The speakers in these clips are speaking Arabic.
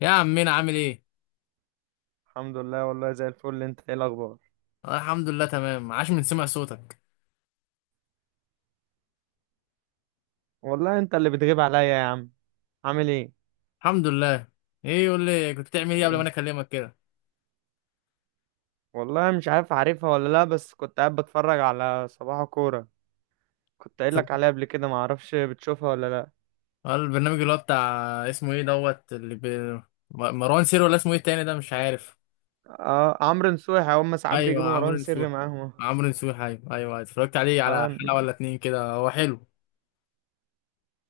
يا عمنا عامل ايه؟ الحمد لله، والله زي الفل. انت ايه الاخبار؟ آه، الحمد لله تمام، عاش من سمع صوتك. والله انت اللي بتغيب عليا يا عم. عامل ايه؟ الحمد لله. ايه، يقول لي كنت بتعمل ايه قبل ما ايه؟ انا اكلمك كده؟ والله مش عارف عارفها ولا لا، بس كنت قاعد بتفرج على صباح كورة. كنت قايل طب، لك عليها قبل كده، ما اعرفش بتشوفها ولا لا. آه، البرنامج اللي هو بتاع اسمه ايه دوت اللي ب... م- مروان سير، ولا اسمه ايه التاني ده، مش عارف. اه عمرو نصوحي، هم ساعات ايوه بيجيبوا عمرو مروان سري نسوح، معاهم. عمرو نسوح، ايوه ايوه ايوه. اتفرجت عليه على اه حلقه ن- ولا اتنين كده، هو حلو.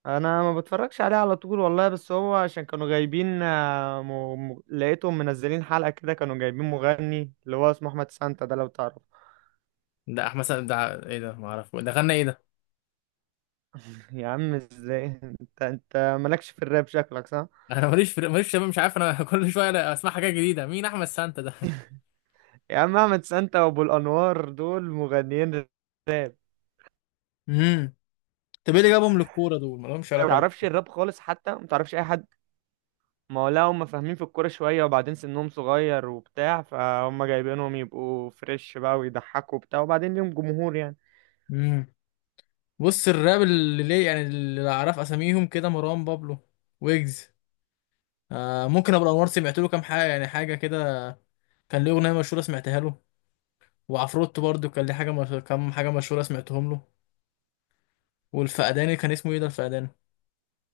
انا ما بتفرجش عليه على طول والله، بس هو عشان كانوا جايبين لقيتهم منزلين حلقة كده، كانوا جايبين مغني اللي هو اسمه احمد سانتا ده لو تعرف. ده احمد سعد ده؟ ايه ده، ما اعرف ده غنى ايه ده. يا عم ازاي! انت مالكش في الراب شكلك صح. انا ماليش شباب، مش عارف انا. كل شويه أنا اسمع حاجات جديده. مين احمد سانتا ده؟ يا عم احمد سانتا وابو الانوار دول مغنيين راب. امم طب ايه اللي جابهم للكوره، دول ما لهمش ما علاقه تعرفش الراب خالص، حتى ما تعرفش اي حد. ما هو لا، هم فاهمين في الكوره شويه، وبعدين سنهم صغير وبتاع، فهم جايبينهم يبقوا فريش بقى ويضحكوا وبتاع، وبعدين ليهم جمهور يعني. بيه. بص، الراب اللي ليه يعني اللي اعرف اساميهم كده مروان بابلو، ويجز. آه، ممكن ابو الانوار سمعت له كام حاجه يعني، حاجه كده، كان ليه اغنيه مشهوره سمعتها له. وعفروتو برضو كان ليه حاجه مش... كام حاجه مشهوره سمعتهم له. والفقداني كان اسمه ايه ده الفقداني؟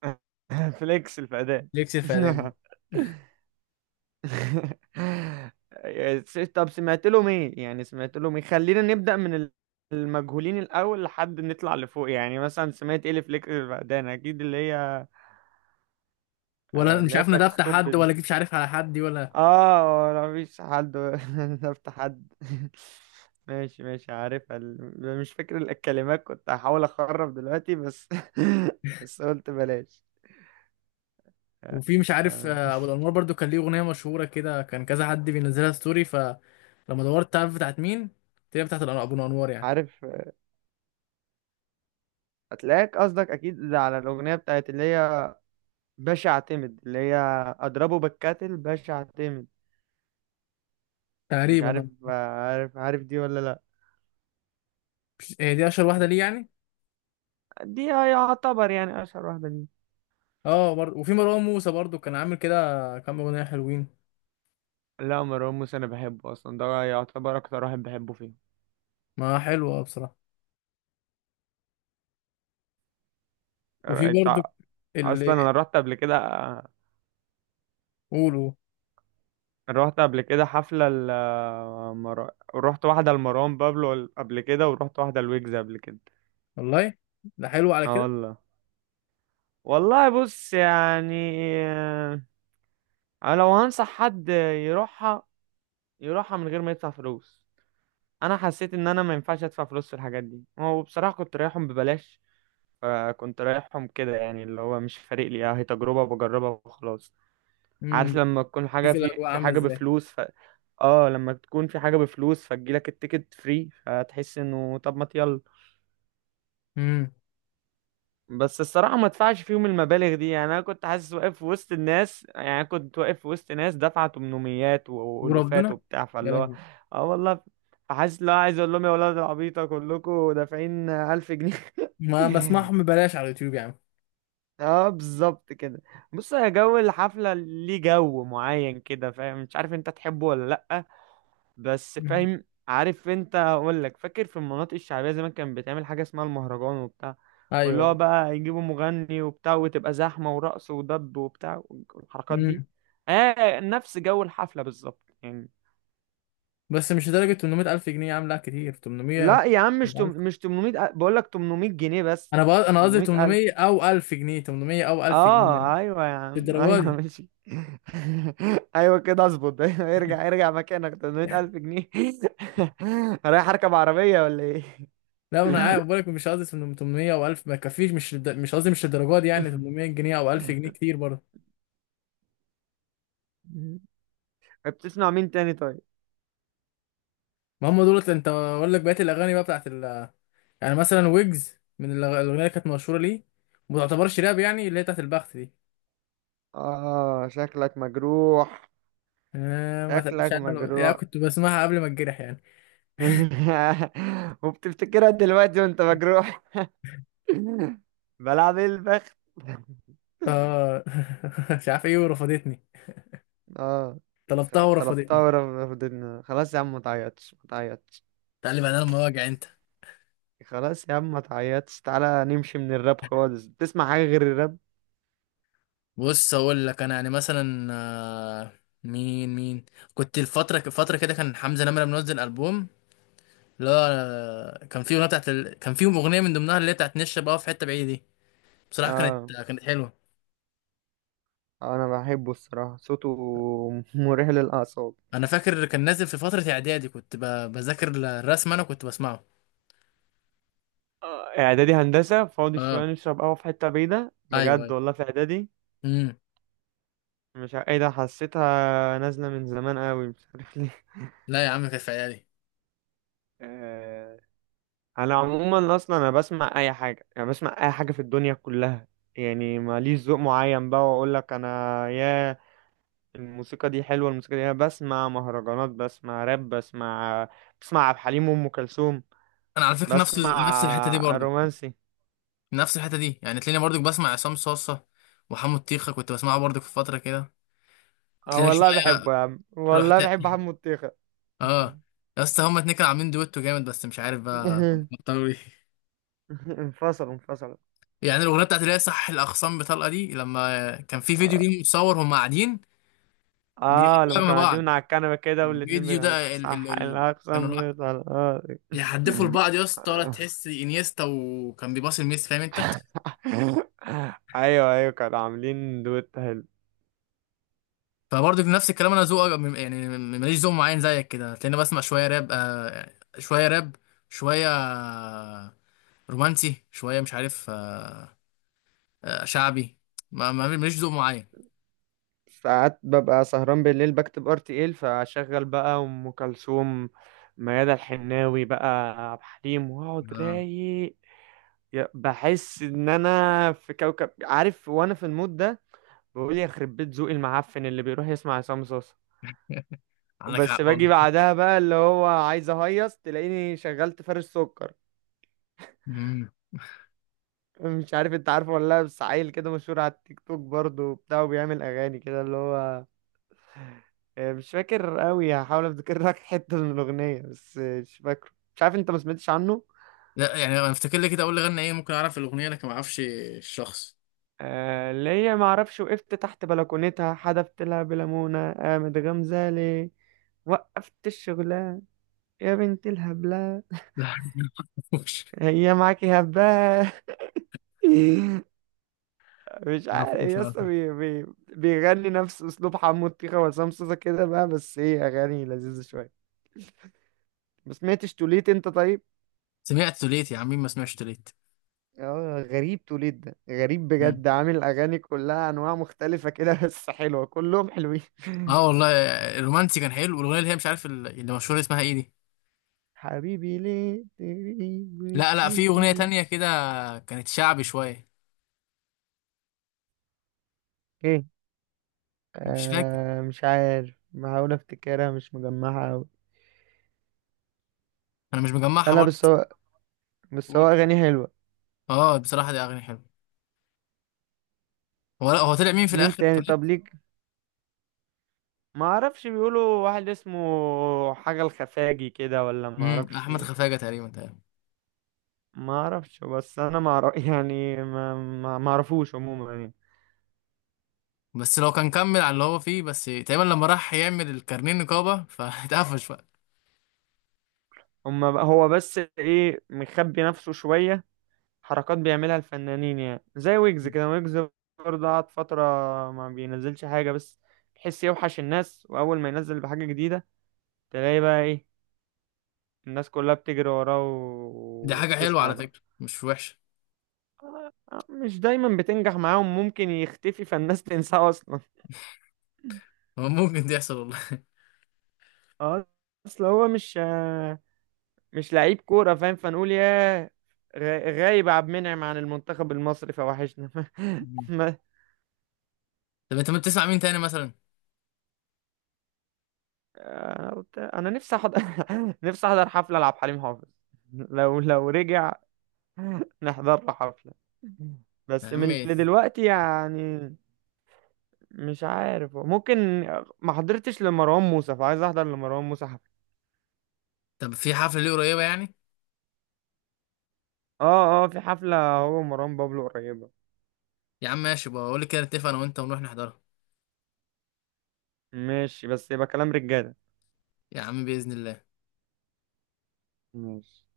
فليكس الفدان. ليكس الفقداني. طب سمعت لهم ايه يعني؟ سمعت لهم ايه؟ خلينا نبدأ من المجهولين الاول لحد نطلع لفوق، يعني مثلا سمعت ايه لفليكس الفقدان، اكيد اللي هي ولا مش اللي هي عارف ده بتاعت بتاع ستوب حد ولا جيت مش عارف على حد دي ولا. اه انا مفيش حد نفت حد ماشي ماشي عارفها مش فاكر الكلمات، كنت هحاول اخرب دلوقتي بس بس قلت بلاش. وفي مش عارف آه، ابو الانوار برضو كان ليه اغنيه مشهوره كده، كان كذا حد بينزلها ستوري، فلما دورت تعرف بتاعت مين تلاقي ابو الانوار يعني. عارف هتلاقيك قصدك اكيد على الاغنيه بتاعت اللي هي باشا اعتمد، اللي هي اضربه بالكاتل، باشا اعتمد. مش تقريبا عارف آه. عارف عارف دي ولا لا. هي دي اشهر واحده ليه يعني. دي يعتبر يعني اشهر واحده دي. اه برضه، وفي مروان موسى برضه كان عامل كده كام اغنيه حلوين. لا مروان موسى انا بحبه اصلا، ده يعتبر اكتر واحد بحبه فيه. ما حلوه بصراحه. وفي انت برضه اصلا انا اللي رحت قبل كده. قولوا، رحت قبل كده حفله ل... رحت واحده لمروان بابلو قبل كده، ورحت واحده لويجز قبل كده. والله ده حلو على اه كده. والله. والله بص يعني، انا لو هنصح حد يروحها، يروحها من غير ما يدفع فلوس. انا حسيت ان انا ما ينفعش ادفع فلوس في الحاجات دي، هو بصراحه كنت رايحهم ببلاش. فكنت رايحهم كده يعني، اللي هو مش فارق لي، هي تجربه بجربها وخلاص. امم. عارف لما تكون حاجه شوف في الاجواء في عامله حاجه ازاي. بفلوس. اه لما تكون في حاجة بفلوس، فتجيلك التيكت فري، فتحس انه طب ما يلا. امم. بس الصراحة ما ادفعش فيهم المبالغ دي يعني. انا كنت حاسس واقف في وسط الناس، يعني أنا كنت واقف في وسط ناس دفعة تمنميات والوفات وربنا وبتاع، يا فاللي هو لهوي. اه والله. فحاسس لو عايز اقول لهم يا ولاد العبيطة كلكم دافعين ألف جنيه. ما بسمعهم ببلاش على اليوتيوب يا عم. اه بالظبط كده. بص يا جو الحفلة ليه جو معين كده فاهم، مش عارف انت تحبه ولا لأ. بس مم. فاهم عارف، انت اقول لك فاكر في المناطق الشعبيه زمان، كان بتعمل حاجه اسمها المهرجان وبتاع، واللي هو ايوه. بقى يجيبوا مغني وبتاع، وتبقى زحمه ورقص ودب وبتاع والحركات دي. امم. اه نفس جو الحفله بالظبط يعني. بس مش لدرجه 800000 جنيه، عامله كتير 800 لا يا عم، مش و1000. مش 800 بقول لك، 800 جنيه بس، انا بقى مش انا قصدي 800 الف. 800 او 1000 جنيه، 800 او 1000 جنيه يعني، اه ايوه يا مش عم الدرجه ايوه دي. ماشي. ايوه كده اظبط ايوه ارجع ارجع مكانك، 800 الف جنيه. رايح اركب عربيه ولا ايه؟ لا انا عارف، بقولك مش قصدي 800 او 1000 ما يكفيش، مش قصدي مش للدرجه دي يعني. 800 جنيه او 1000 جنيه كتير برضه. طيب، بتسمع مين تاني طيب؟ ما هم دولت انت اقول لك بقيه الاغاني بقى بتاعت ال... يعني مثلا ويجز من الاغنيه اللي كانت مشهوره ليه، وما تعتبرش راب يعني اللي هي بتاعت البخت دي. اه شكلك مجروح. آه، ما تقلقش شكلك انا يعني مجروح. كنت بسمعها قبل ما اتجرح يعني. وبتفتكرها دلوقتي وانت مجروح. بلعب ايه البخت. اه. مش عارف ايه، ورفضتني. اه. طلبتها طلبتها ورفضتني. ورفضتنا خلاص يا عم، ما تعيطش ما تعيطش. تعالي بعدها لما واجع انت. خلاص يا عم ما تعيطش، تعالى نمشي من الراب خالص. بتسمع حاجة غير الراب؟ بص اقول لك انا يعني مثلا آه، مين مين، كنت الفتره كده كان حمزه نمره منزل البوم. لا أنا- كان في كان فيهم اغنيه من ضمنها اللي هي بتاعت نشا بقى في حته بعيده دي، بصراحه كانت اه. حلوه. انا بحبه الصراحة صوته، مريح للأعصاب. انا فاكر كان نازل في فتره اعدادي، بذاكر الرسم انا كنت بسمعه. اعدادي هندسة فاضي شوية اه نشرب قهوة في حتة بعيدة ايوه بجد، ايوه. والله في اعدادي. امم. مش ع- ايه ده، حسيتها نازلة من زمان قوي مش عارف ليه. لا يا عم كانت في اعدادي. آه، على عموما اصلا انا بسمع اي حاجة، يعني بسمع اي حاجة في الدنيا كلها. يعني ماليش ذوق معين بقى، واقول لك انا يا، الموسيقى دي حلوة الموسيقى دي. أنا بسمع مهرجانات، بسمع راب، بسمع، بسمع عبد الحليم وام كلثوم، انا على فكره بسمع نفس الحته دي برضو. رومانسي. نفس الحته دي يعني تلاقيني برضو بسمع عصام صاصه، وحمو الطيخه كنت بسمعه برضو في فتره كده. اه تلاقيني والله شويه. بحبه يا عم، والله رحت. بحب حمو الطيخة. اه. يا اسطى هما اتنين كانوا عاملين دويتو جامد، بس مش عارف بقى بطلوا ليه. انفصل انفصل. يعني الاغنيه بتاعت اللي هي صح الاخصام بطلقه دي، لما كان في فيديو ليهم متصور هم قاعدين اه لما بيغنوا مع كانوا قاعدين بعض. من على الكنبة كده والاتنين الفيديو بيغنوا ده ال ال صح ال كانوا لا الأقسم بطلقاتي. بيحدفوا لبعض يا اسطى، ولا تحس انيستا وكان بيباصي لميسي، فاهم انت. ايوه ايوه كانوا عاملين دويت حلو. فبرضه في نفس الكلام، انا ذوق يعني ماليش ذوق معين زيك كده، تلاقيني بسمع شويه راب آه، شويه راب، شويه آه، رومانسي شويه، مش عارف آه، آه، شعبي، ماليش ذوق معين. ساعات ببقى سهران بالليل بكتب ار تي ال، فاشغل بقى ام كلثوم، ميادة الحناوي بقى، عبد الحليم، واقعد آه، رايق. بحس ان انا في كوكب عارف وانا في المود ده. بقول يخرب بيت ذوقي المعفن اللي بيروح يسمع عصام صاصا. عندك بس حق. باجي بعدها بقى اللي هو عايز اهيص، تلاقيني شغلت فارش سكر. والله. مش عارف انت عارفه ولا لا، بس عيل كده مشهور على التيك توك برضه وبتاع، وبيعمل اغاني كده اللي هو مش فاكر قوي، هحاول افتكر لك حته من الاغنيه، بس مش فاكره، مش عارف انت ما سمعتش عنه. لا يعني انا افتكر لي كده، اقول لي غنى ايه ممكن اعرف الاغنيه، لكن ما اعرفش الشخص. اللي هي ما اعرفش وقفت تحت بلكونتها حدفت لها بليمونه قامت غمزه، وقفت الشغلانه يا بنت الهبله، لا. ما اعرفوش هي معاكي هبه. مش ما عارف اعرفوش يا ما اسطى، اعرفوش. بيغني نفس اسلوب حمو الطيخه وعصام صوصه كده بقى، بس هي اغاني لذيذه شويه. ما سمعتش توليت انت طيب؟ سمعت توليت يا عم، مين ما سمعش توليت. اه غريب، توليت ده غريب مم. بجد، عامل اغاني كلها انواع مختلفه كده بس حلوه كلهم حلوين. اه والله. الرومانسي كان حلو، والاغنيه اللي هي مش عارف اللي مشهوره اسمها ايه دي. حبيبي ليه تغيب لا لا في اغنيه وتسيبني. تانية كده، كانت شعبي شويه. ايه مش فاكر، آه مش عارف، بحاول افتكرها مش مجمعها اوي. انا مش لا مجمعها لا برضه بس بس هو، بس بقول هو كده. اغاني حلوه. اه بصراحه دي اغاني حلوه. هو طلع مين في مين الاخر تاني توليت. طب ليك؟ ما اعرفش، بيقولوا واحد اسمه حاجة الخفاجي كده ولا ما امم. اعرفش. احمد خفاجه تقريبا تقريبا. ما اعرفش بس انا ما أعرف يعني، ما اعرفوش عموما يعني. بس لو كان كمل على اللي هو فيه، بس تقريبا لما راح يعمل الكارنيه نقابه فاتقفش بقى. هو بس ايه مخبي نفسه شوية، حركات بيعملها الفنانين يعني، زي ويجز كده. ويجز برضه قعد فترة ما بينزلش حاجة، بس تحس يوحش الناس، واول ما ينزل بحاجة جديدة، تلاقي بقى ايه الناس كلها بتجري وراه دي حاجة حلوة وبتسمع على بقى. فكرة، مش وحشة. مش دايما بتنجح معاهم، ممكن يختفي فالناس تنساه اصلا. هو ممكن دي يحصل والله. اه. اصل هو مش مش لعيب كورة فاهم، فنقول يا غ- غايب عبد المنعم عن المنتخب المصري فوحشنا. مم. ما طب انت ما بتسمع مين تاني مثلا؟ انا قلت انا نفسي احضر نفسي احضر حفلة لعبد الحليم حافظ. لو رجع نحضر له حفلة، يا بس من اللي عمي. دلوقتي يعني. مش عارف ممكن، ما حضرتش لمروان موسى، فعايز احضر لمروان موسى حفلة. طب في حفلة ليه قريبة يعني؟ اه اه في حفلة هو مروان بابلو قريبة. يا عم ماشي بقى، قول لي كده نتفق انا وانت ونروح نحضرها. ماشي بس يبقى كلام رجالة. يا عم بإذن الله. ماشي.